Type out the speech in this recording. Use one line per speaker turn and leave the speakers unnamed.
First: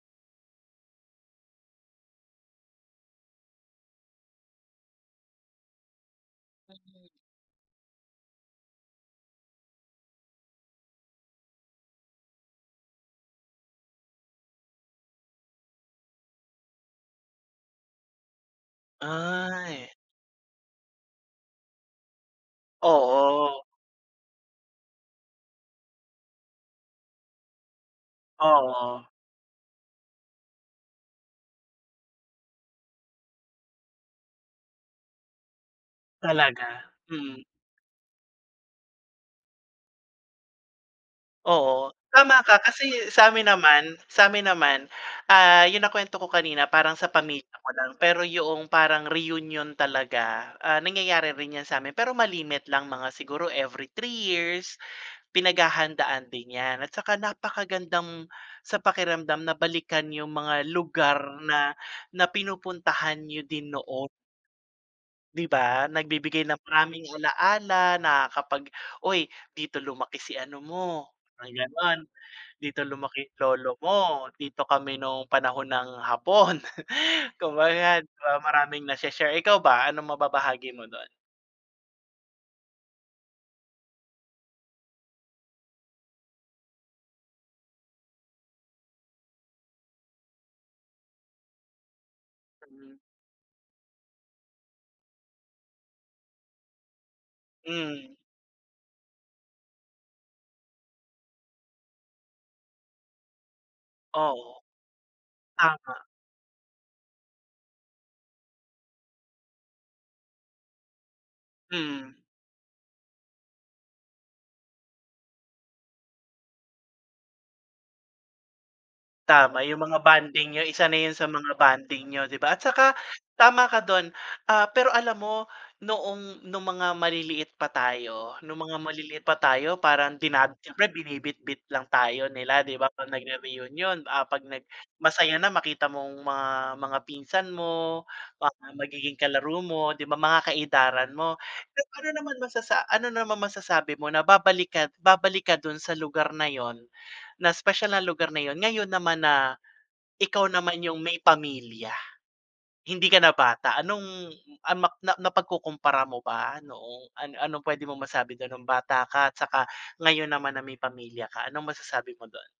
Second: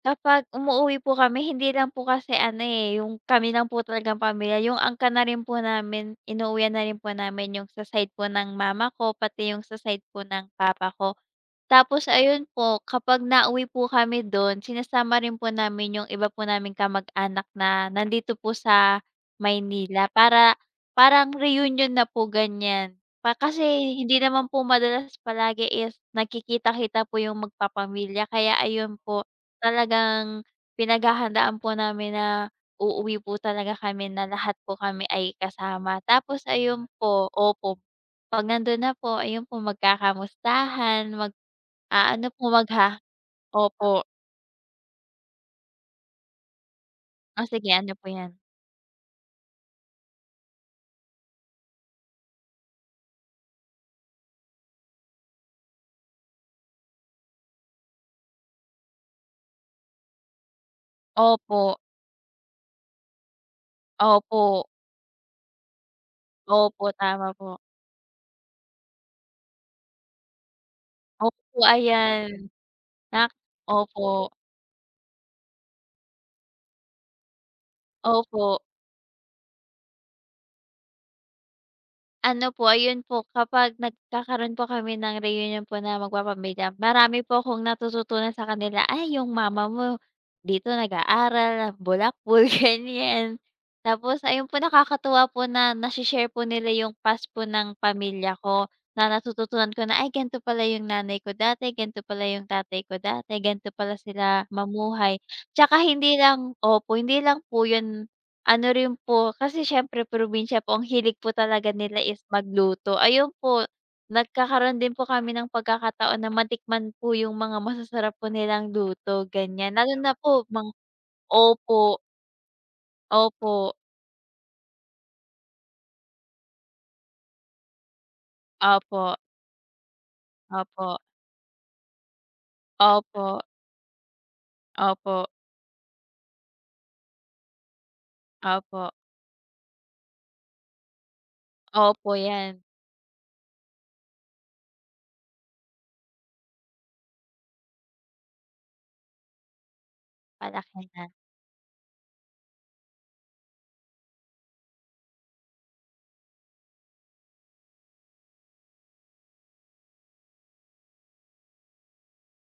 Kapag umuuwi po kami, hindi lang po kasi ano eh, yung kami ng po talagang pamilya, yung angkan na rin po namin, inuwian na rin po namin yung sa side po ng mama ko, pati yung sa side po ng papa ko. Tapos ayun po, kapag nauwi po kami dun, sinasama rin po namin yung iba po naming kamag-anak na nandito po sa
Ay.
Maynila, para, parang reunion na po ganyan, pa
Oo.
kasi hindi naman po madalas palagi is nagkikita-kita po yung mag-papamilya, kaya ayun
Oo.
po, talagang, pinag-hahandaan po namin na uuwi po talaga kami na lahat po kami ay kasama, tapos ayun
Talaga?
po,
Mm.
opo, pag nandun na po, ayun po, mag-kakamustahan,
Oo,
mag-aano po,
tama ka,
magha
kasi, samin naman
opo.
samin naman, ah, yung na-kwento ko kanina, parang sa
O
pamilya ko
sige
lang,
ano po
pero
yan?
'yong parang reunion talaga, ah, nangyayari rin yan samin, pero ma-limit lang, mga siguro every 3 years, pinag-hahandaan din yan, at saka napaka-gandang sa pakiramdam na balikan yung mga lugar na
Opo.
na pinupuntahan niyo din noon
Opo.
di ba, nag-bibigay ng
Opo,
maraming
tama po.
ala-ala na kapag, "Uy, dito lumaki si ano mo,
Opo
ganon,
ayan.
dito
Na
lumaki lolo
opo.
mo, dito kami nung panahon ng Hapon," kumbaga di ba,
Opo.
maraming na-she-share, ikaw ba, anong mababahagi mo dun?
Ano po, ayun po, kapag nagkakaroon po kami ng reunion po na mag-papamilya, marami po 'kong natututunan sa kanila, ay yung mama mo dito nag-aaral, bulakbol, ganyan, tapos ayun po, nakakatuwa po na nashi-share po nila yung past po ng
Mm.
pamilya ko, na natututunan ko na, "Ay ganto pala yung nanay ko dati, ganto pa pala yung tatay ko dati, ganto pala sila
Oo.
mamuhay," 'Tsaka
Tama.
hindi lang opo, hindi lang po yun, ano rin po kasi siyempre probinsya po, ang hilig po talaga nila
Mm.
is magluto, ayun po, nagkakaroon din po kami ng pagkakataon na matikman po yung mga masasarap po nilang luto,
Tama,
ganyan,
yung
lalo
mga
na po
bonding niyo,
mang
isa na yun sa mga
opo.
bonding niyo, 'di ba, at saka, tama
Opo.
ka dun, ah, pero alam mo, noong, nung mga maliliit pa tayo nung mga
Opo.
maliliit pa tayo, parang din siyempre,
Opo.
binibitbit lang tayo nila, 'di ba, pag
Opo.
nagre-reunion? Ah, pag nag
Opo.
masaya na makita mong mga mga pinsan mo, mga
Opo.
magiging kalaro mo, 'di ba, mga ka-edaran mo, pero ano
Opo,
naman,
'yan.
masasa ano naman masasabi mo na babalik ka babalik ka dun sa lugar na yun, na 'spesyal na lugar na yun, ngayon naman na ikaw naman
Malaki
yung
na.
may pamilya? Hindi ka na bata, anong, ano na napag-kukumpara mo ba noong ano-anong pwede mo masabi dun nung bata ka at saka ngayon naman na may pamilya ka, anong masasabi mo dun?